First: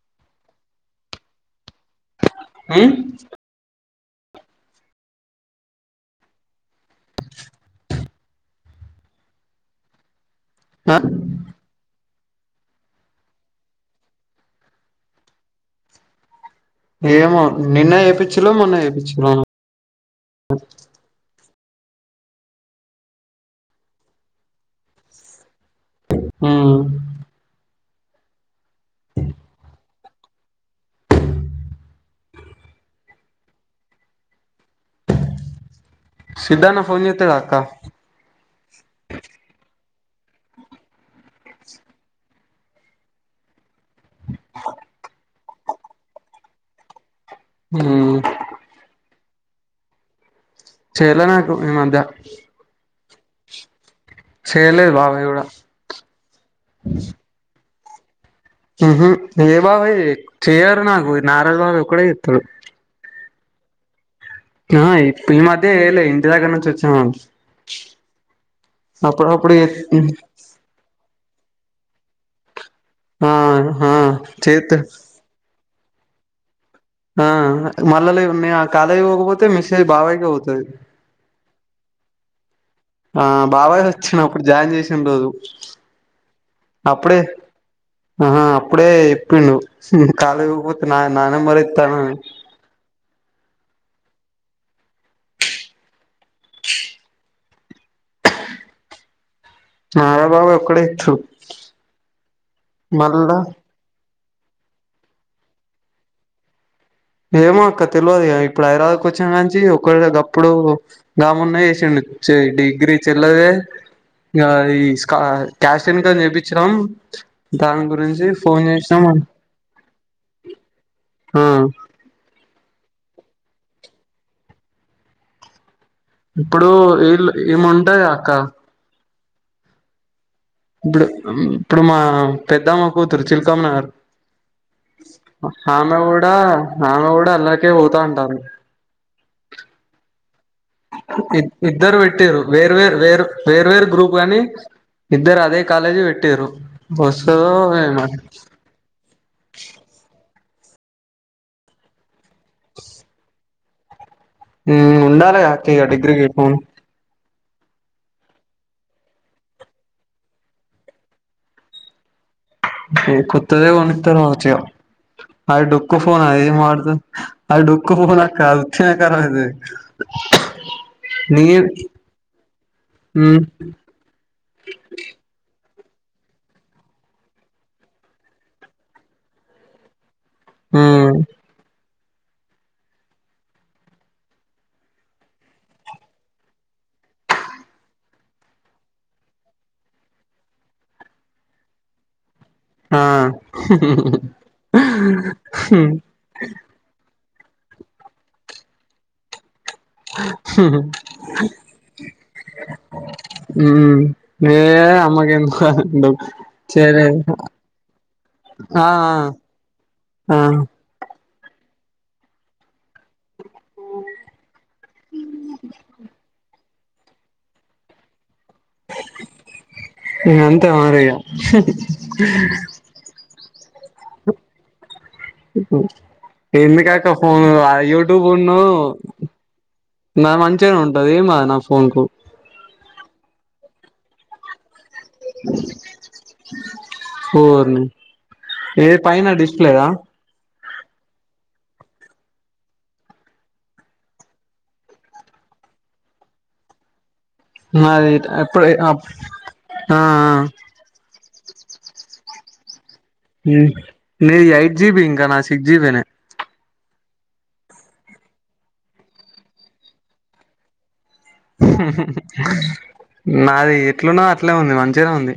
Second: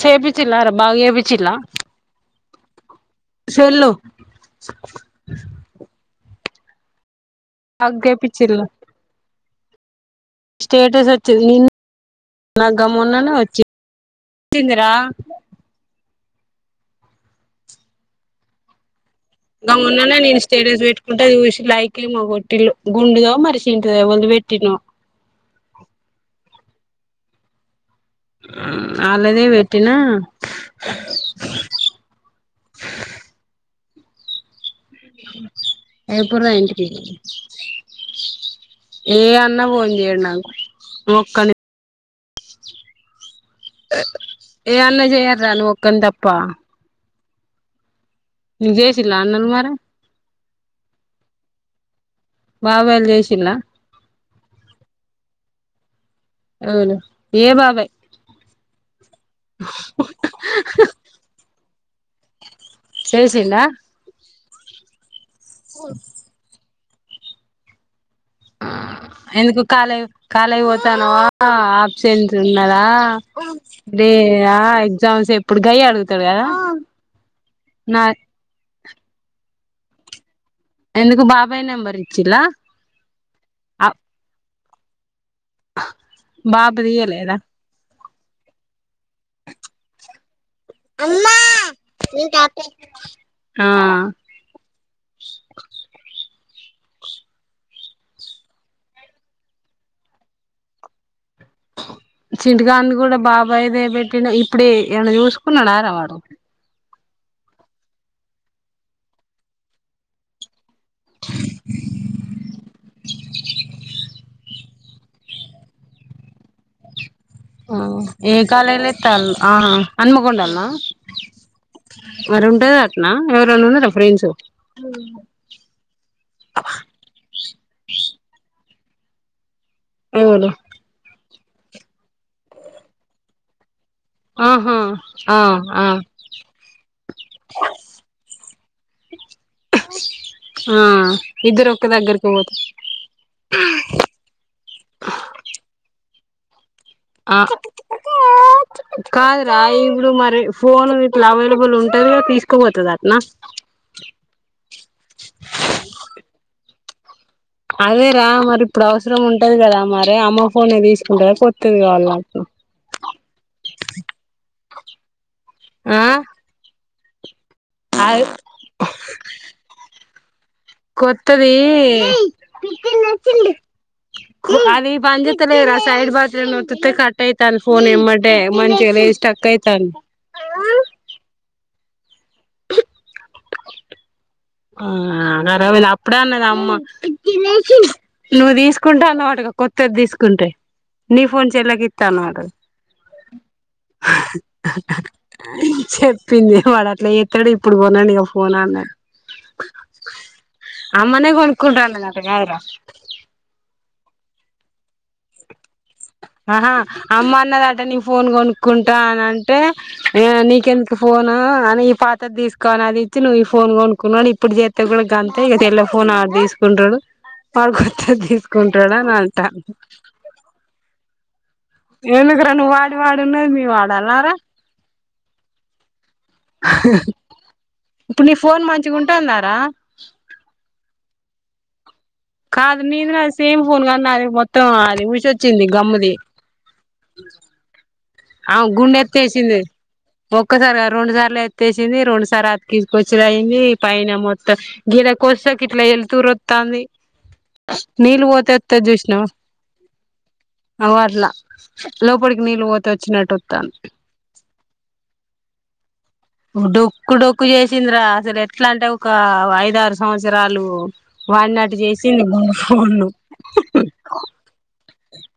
చేపిచ్లా రా బాగ చేప్చిల్లా ఉమ్ స్కూల్ లో హగ్ ఏ పిచ్చి పిల్లా స్టేటస్ వచ్చింది నిన్న నా గమ్మున్నానే వచ్చి, తిందురా? ఏమో నిన్న చేపించిలో మొన్న చేపించిలో అ ఉన్ననే నేను స్టేట స్ పెట్టుకుంటే చూసి లైక్ కింగ్ కొట్టిల్లు గుండుదో మరి చింటిదో ఎవరది పెట్టిల్లో మ్ వాలాదే పెట్టినా [inaudible] ఎప్పుడు రా సిద్ధాన్న ఇంటి కి ఫోన్ చేత్తడా అక్క ఏ అన్న పోని ఏడున్నావు అంకుల్ ఒక్కనే ఏ అన్న చేయారు రా నువ్వు ఒక్కనివి తప్పా ఉమ్ నువ్వు చేసినావా అందరూ మరి చేయలే నాకు ఈ మధ్య తిన్నా చేేయలేదు బాబాయ్ కూడా అవునా ఏ బాబాయ్ ఉహు ఏ బాబాయ్ చేయరు నాకు నాగరాజు బాబాయ్ ఒక్కడే చేత్తాడు. చేసిండా ఆ ఇ ఈ మధ్య యేయలే ఇంటి దగ్గర నించి వచ్చినాం అప్పుడప్పుడు ఎందుకు కాలే కాలేజ్ కు పోతాన్నావా ఆబ్సెంట్ ఉన్నా కదా ఆ ఆ దేయ చేత్తడు ఎగ్జామ్స్ ఎప్పుడు గయే అడుగుతాడు కదా ఆ నా మళ్ళ లీవు ఉన్నాయా కాలేజీ పోకపోతే మెసేజ్ బాబాయ్కె పోతాది. ఎందుకు బాబాయ్ నెంబర్ ఇచ్చిల్లా. ఆ బాబాయ్ వచ్చిన అప్పుడు జాయిన్ చేసిన రోజు బాపుది ఇయ్యలేదా. ఆ అప్పుడే చెప్పిండు కాలేజీకి పోకపోతే నా నానెంబరు ఇత్తనాని ఆ [inaudible] నాగరాజు బాబాయ్ ఒక్కడే థూ చింటూగాన్ని కూడా బాబాయ్దేబెట్ ఇక ఇప్పుడే ఏమన్న చూసుకున్నాడరా వాడు ఏమో అక్క తెలవదు ఇగ ఇప్పుడు హైదరాబాదు కి వచ్చిన కాంచి ఒక్కడే గప్పుడు నా మున్నే చేసిండు చే డిగ్రీ చెల్లదాయి ఇగ ఈ స్కా క్యాస్ట్ ఇన్కమ్ చేపిచ్చినం ఆ ఏ కాలేజీల ఇత్తళ్ళు ఆహా హనుమకొండల్న ఆ మరి ఉంటది అట్నా ఎవరన్నా ఉన్నారా ఫ్రెండ్స్ ఇప్పుడు ఈళ్ళు ఈముంటది గద అక్క ఏవలు ఇప్పుడు ఇప్పుడు మా పెద్దమ్మ కూతురు చిలుకమ్మనగర్ ఆహా ఆ ఆ ఆమె కూడా ఆమె కూడా అళ్లకే పోతా అంటాంది ఆ ఇ ఒక్క ఇద్దరు దగ్గరికి పెట్టిర్రు పోత వేర్వేరు వేర్ వేర్వేరు గ్రూప్ కాని ఇద్దరు అదే కాలేజ్ పెట్టిర్రు ఆ కాదురా ఇప్పుడు మరి ఫోన్ ఇట్లా అవైలబుల్ ఉంటది తీసుకోపోతది అట్నా ఉ ఉండాలగా అక్క ఇగ డిగ్రీకి ఫోన్ అదేరా మరి ఇప్పుడు అవసరం ఉంటది కదా మరే అమ్మ ఫోనే తీసుకుంటదా కొత్తది కావాల కొత్తదే కొనిత్తరు కావచ్చు ఇగ అది డోక్కు ఆ ఫోన్ అదేం వాడతది అది డొక్కు ఫోన్ అక్క అది ఉత్తినే కరాబ్ అయితది నీ కొత్తది మ్మ్ అది పనిచేత్తలేదురా సైడ్ బటన్ ఒత్తుతే కట్ అయితాంది ఫోన్ ఎమ్మటే మంచిగా లేదు స్టక్ అయితాంది. ఉ ఆ కరాబయింది అప్పుడే అన్నది అమ్మ నువ్వు తీసుకుంటా అన్నవటగా కొత్తది తీసుకుంటే నీ ఫోన్ చెల్లెకు ఇత్తా అన్నావటగా ఆ హ్ హ్ హ్ ఏది ఇప్పుడు కొనండి ఇక ఫోన్ అన్నడు అమ్మనే కొనుక్కుంటా అన్నదట కాదురా ఉ నేనే అమ్మకు ఎందుకనుంటా ఆహా అమ్మ అన్నదట నీ ఫోన్ ఆ కొనుక్కుంటా అన అంటే ఆ ఆ నీకెందుకు ఫోన్ ఆ అని ఈ పాతది తీసుకోని అది ఇచ్చి నువ్వు ఈ ఫోన్ కొనుక్కున్న ఇప్పుడు చెత్తే కూడా గంతే ఇక తెల్ల ఫోన్ అది తీసుకొ కుంటడు వాడుకొత్తది తీసుకుంటాడు అని అంటాండు అంతే మరి ఇగ ఎందుకురా నువ్వు వాడి వాడు ఉన్నది నేను వాడల్నరా ఎందుకు అక్క ఫోను ఆ యూట్యూబ్ ఇప్పుడు నీ ను ఫోన్ మంచిగా ఉంటుందారా నాది మంచిగనే ఉంటది ఏమవదు నా ఫోన్ కు అది నీది నాది సేమ్ ఫోన్ కన్నాది మొత్తం అది ఊసొచ్చింది గమ్ముది ఓర్నీ ఆమే గుండు ఎత్తేసింది ఒక్కసారి కాదు రెండు సార్లు ఎత్తేసింది రెండుసార్ అతికిసుకొచ్చుడు అయింది పైన మొత్తం గిడ కోస్త కి ఇట్లా వెళతురు వత్తాంది నాది నీళ్ళ పోతే ఎప్పుడు వత్తది ఆ చూసినావ ఆ ఓ అట్లా లోపలికి నీళ్లు పోతయి ఉ నీది ఎయిట్ జిబి ఇంకా నాది సిక్స్ జిబినే డొక్కు డొక్కు చేసిందిరా అసలు ఎట్లా అంటే ఒక ఐదారు సంవత్సరాలు వాడినట్టు చేసింది ఫోను నాది ఎట్లునో అట్లే ఉంది మంచిగనే ఉంది.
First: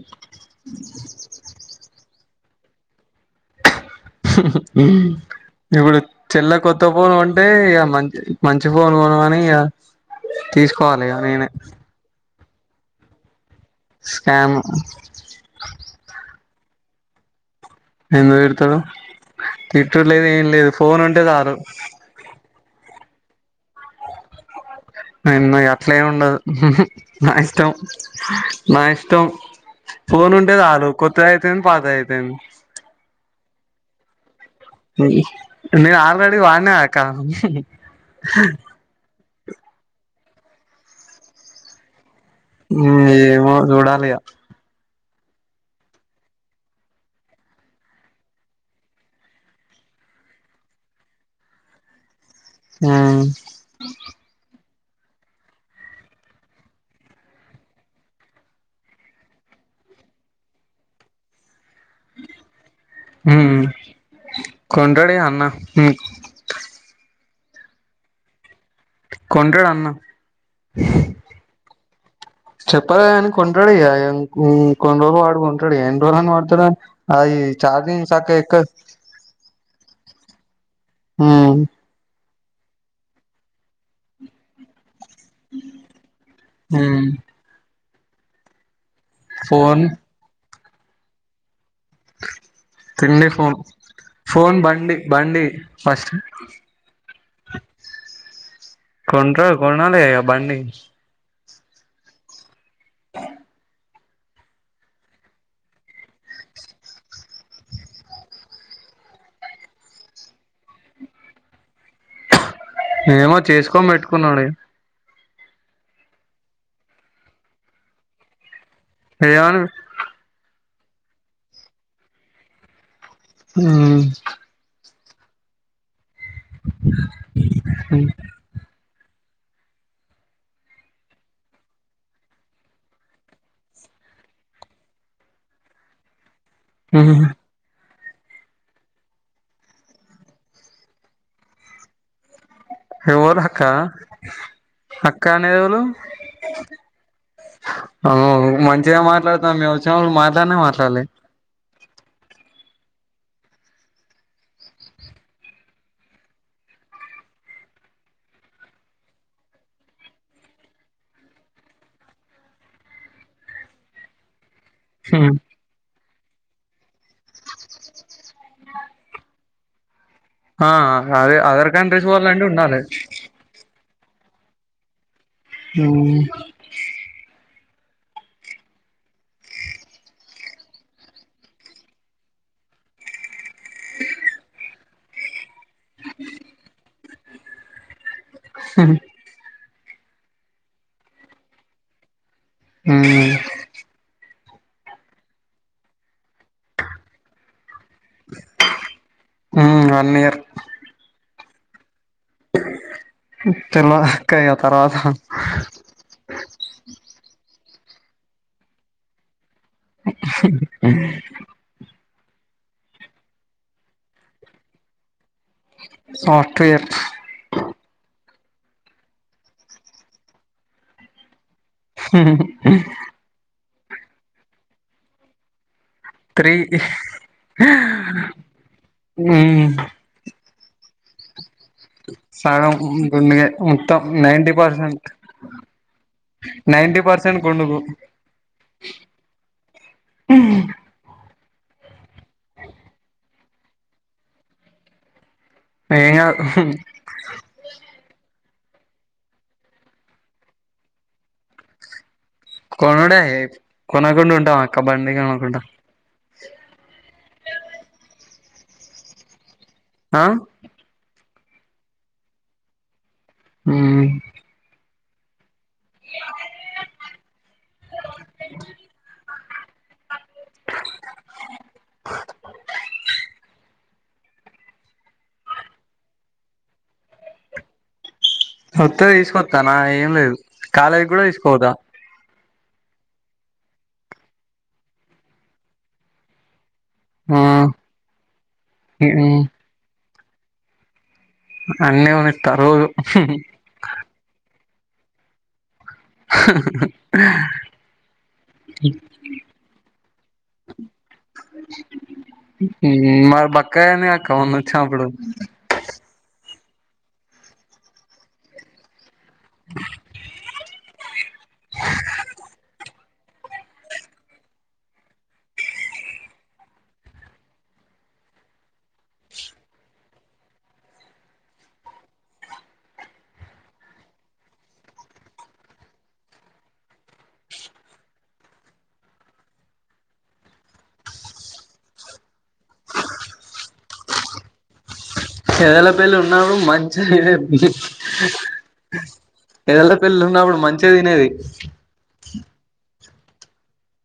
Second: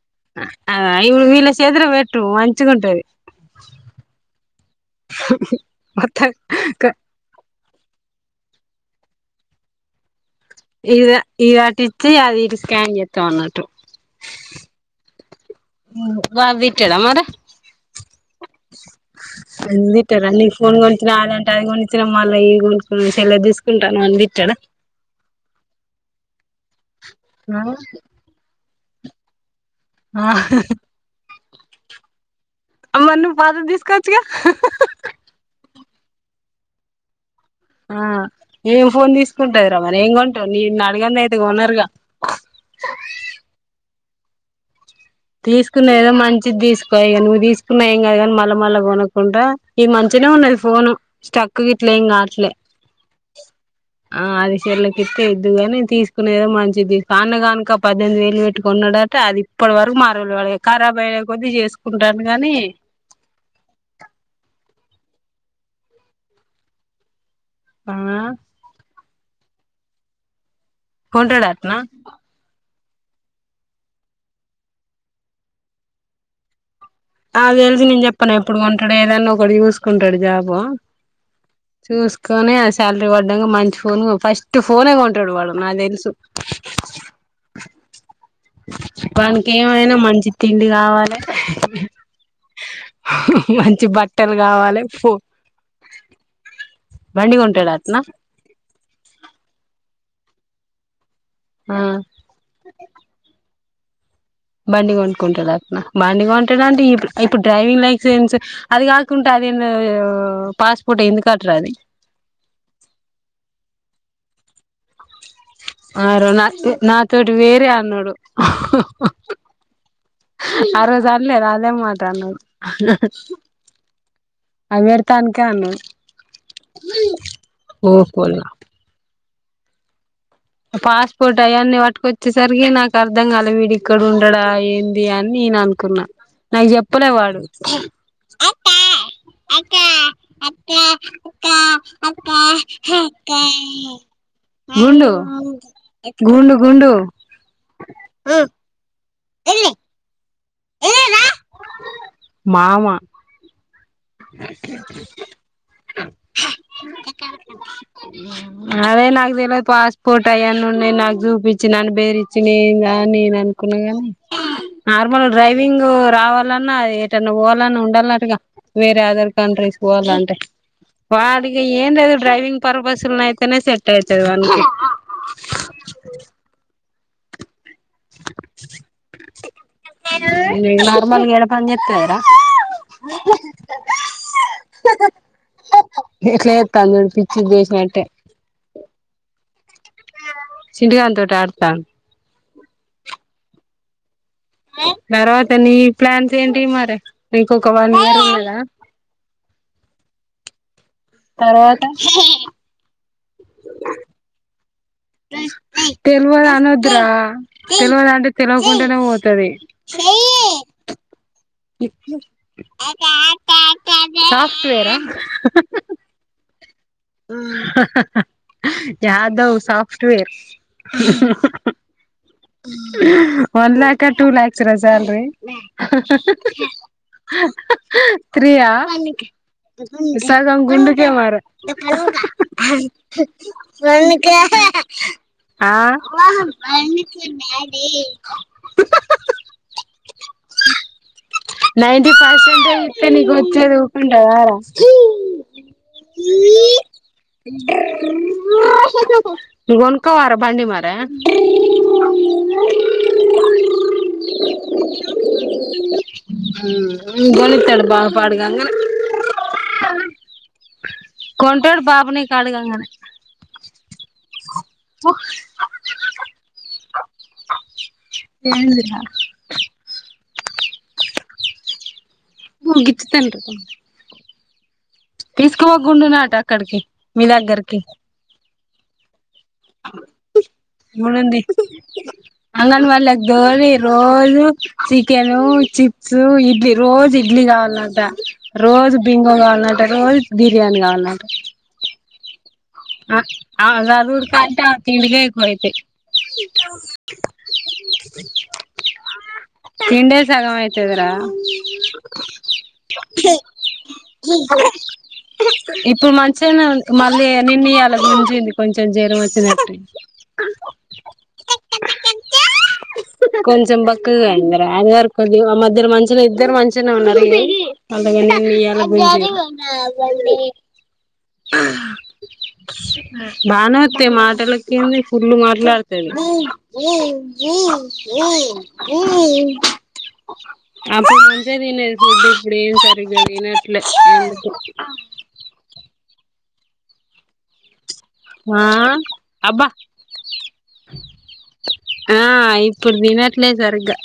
ఆ ఇప్పుడు వీళ్ళ చేతిలో పెట్టు మంచిగుంటాది. ఇప్పుడు చెల్లె కొత్త ఫోన్ కొంటే ఇక మంచి మంచి ఫోన్ కొనమని ఇక తీసుకోవాలి ఇక ఇది నేనే ఇదటిచ్చ అది ఇ స్కాన్ చేస్తాము అన్నట్టు. స్కామ్ బాబ్ తిట్టాడా మరి ఎందుకు తిడతాడు. ఎందుకు తిట్టుడు తిట్టరు లేదు రా ఏం నీ లేదు ఫోన్ కొనిచ్చినా ఉంటే వాళ్ళ అంటే చాలు అవి కొనిచ్చిన మళ్ళా ఈ సెల్ తీసుకొంటే అవి అన్నీ అట్లేమ్ ఉండదు హు హు నా ఇష్టం నా ఇష్టం. ఆ ఫోన్ ఉంటే చాలు కొత్త అయితేంది పాత అయితేంది. మరి నువ్వు పాతది తీసుకోవచ్చుగా. నేను ఆల్రెడీ వాడినా కదా అక్కా ఆ ఏం ఫోన్ తీసుకుంటాది రా మరి ఏం కొంటావు నిన్ను అడగందే అయితే కొనరుగా. ఏమో [inaudible] తీసుకున్నా ఏదో మంచిది తీసుకో నువ్వు తీసుకున్నా ఏం కాదు కానీ మళ్ళా కొనకుండా ఈ మంచి మంచిగానే ఉంది ఫోను స్ట్రక్ గిట్లేమ్ కాలేదు. ఆ చెల్లికి ఇస్తే ఇద్దువుగాని, తీసుకునేదో మంచిది తీసుకో అన్నే గానూక పద్దెనిమిది వేలు పెట్టి కొన్నాడట అది ఇప్పటి వరకు మార్వలే. ఖరాబు అయ్యే కొద్ది చేసుకుంటాడు కానీ కొంటాడు అన్న ఆ కొంటాడు అన్న కొంటాడట్నా చెప్పలే అని కొంటాడు ఇగ కొన్ని రోజులు వాడుకొంటాడు ఎన్ని రోజులుని వాడతాడు. అది అవేమీ గివేమి చార్జింగ్ చెప్పలే సక్కగా తెలిసి ఎప్పుడు ఎక్కదు కొంటాడో ఏదన్నా ఒకటి చూసుకుంటాడు జాబు మ్ కాని ఆ శాలరీ పడ్డంగా మంచి ఫోన్ ఫస్ట్ ఫోన్ కొంటాడు. డువాడు. నాకు తెలుసు వానికి ఫోన్ ఏమైనా మంచి తిండి కావాలె. క్హ తిండి ఫోన్. బట్టలు ఫోన్, కావాలి బండి ఫో బండి ఫస్ట్. బండి కొంటాడట్నా కొంటాడు. కొన్నాల బండి. ఆ బండి కొనుక్కుంటుందటనా బండి కొనుక్కుంటే ఇప్పు ఇప్పుడు డ్రైవింగ్ లైసెన్స్ అది కాకుండా నిన్న ఫాస్ట్ ఫుడ్ ఎందుకా అంటాంది.. ఏమో చేసుకోని పెట్టుకున్నాడు. ఆ రోజు నా నాతోటి వేరే అన్నాడు. ఏమన్నాడు. ఆ రోజు అల్లే రా అదేం మాట అన్నాడు. మ్ హూ వినటానికే అన్నా. ఓహో ఫస్ట్ ఫుడ్ అవన్నీ పటుకొచ్చేసరికి నాకు అర్ధం కాల వీడి ఇక్కడ ఉంటాడా ఏంది అని. నేను అనుకున్నా నాకు చెప్పలే వాడు. అట్టా అక్క అట్టా అత్త అత్త గు ఎవరు అక్క గుండు అక్క అనేదెవలు గుండు గుండు మాట్లాడుతున్నావ్ మేము వచ్చినప్పుడు మాట్లాడినవా అసలు మామ అదే నాకు తెల్వదు పాస్పోర్ట్ అయ్యన్ని ఉన్నాయి నాకు చూపిచ్చి నన్ను బెదిరిచ్చి నేను ఇగ [unintelligible] నేను అనుకున్నా గాని నార్మల్ గా డ్రైవింగ్ రావాలన్నా ఏటన్నా పోవాలన్నా ఉండాల్నటగా వేరే అదర్ కంట్రీస్ కి పోవాలంటే ఆ అదే వాడిగ అదర్ ఏం కంట్రీస్ లేదు వాళ్ళు అంటే డ్రైవింగ్ ఉండాలి పర్పస్ ఉన్నాయి అయితేనే సెట్ అయితయి వానికి ఊమ్ నార్మల్ గా ఏడ పని చేత్తన్నావ్ రా అ మ్యూట్ లో ఎత్తన్ [unintelligible] పిచ్చిది చేసినట్టే స చింటు గాని తోటి ఆడతాన్ ఊమ్ తర్వాత నీ ప్లాన్స్ ఏంటియ్యి మరి ఇంకొక వన్ ఇయర్ ఉన్నదా ఊమ్ వన్ ఇయర్ తర్వాత తర్వాత్ చెప్ తెలవదు అనొద్దు రా తెలవదు అంటే తెలువకుంటనే పోతది. సాఫ్టువేర్ ఆ ఫాస్ట్ గా చెప్ యాదవ్ సాఫ్టువేర్ వన్ ల్యాక్ ఆ టూ ల్యాక్స్ రా శాలరీ త్రీ ఫ్రీ ఆ మ్మ్ సగం గుండుకే సగం గుండుగే మొత్తం నైన్టీ [unintelligible] పర్సెంట్ ఆ నైన్టీ పర్సెంట్ గుండుగు ఆ నైన్టీ పర్సంటేజ్ వత్తే నీకు చదువుకుంటావా రా ఏం కాదు నువ్వు కొనుక్కోవా రా బండి మరి కొనడే కొనకుండా ఉంటమా అక్క బండి కొనకుండా కొనిత్తాడు బావ పాడుగాను ఆ కొంటడు బాబు నీకు అడగంగానే మ్మ్ ఏంది రా గిచ్చుతాండ్రు [unintelligible] తీసుకోవో గుండున్నాట అక్కడికి, మీ దగ్గరకి. వత్తే తీసుకొత్తా నా ఏం లేదు, కాలేజీ గుడ తీస్కోపోతా అంగన్ వాడిల దోలి రోజు చికెను, చిప్సు, ఇడ్లీ రోజు ఇడ్లీ ఆ కావాలంట, రోజు బింగో మ్మ్ కావాలంట, రోజు బిర్యానీ కావాలం అన్నీ కొనిత్తారు రోజు అ ఆమ సదువుడు కంటె ఆమె తిండికే ఎక్కువైతయ్ తిండే సగం అయితదిరా ఉమ్ మరి బక్కగ అయిందిగ అక్క మొన్న వచ్చినప్పుడు చిగనే ఉం మళ్ళీ నిన్న ఇయ్యాల గుంజింది కొంచెం జెరం వచ్చినట్టై కొంచెం బక్కగా అయిందిర అది వరకు కొంచం మధ్యల మంచిగ ఇద్దరు మంచిగనే ఉన్నారు పండగైన మీ అన్న గుంజిని బానే వత్తయి మాటలకేంది ఫుల్లు మాట్లాడతది అప్పుడు మంచిగ తినేది ఫుడ్ ఇప్పుడేమి సరిగ్గా తినట్లే అందుకు ఎదల పెళ్లి ఉన్నప్పుడు మంచిగ తినేది ఆ అబ్బా ఎదలా పెళ్ళి ఉన్నప్పుడు మంచిగ తినేది ఆ ఇప్పుడు తినట్లే సరిగ్గా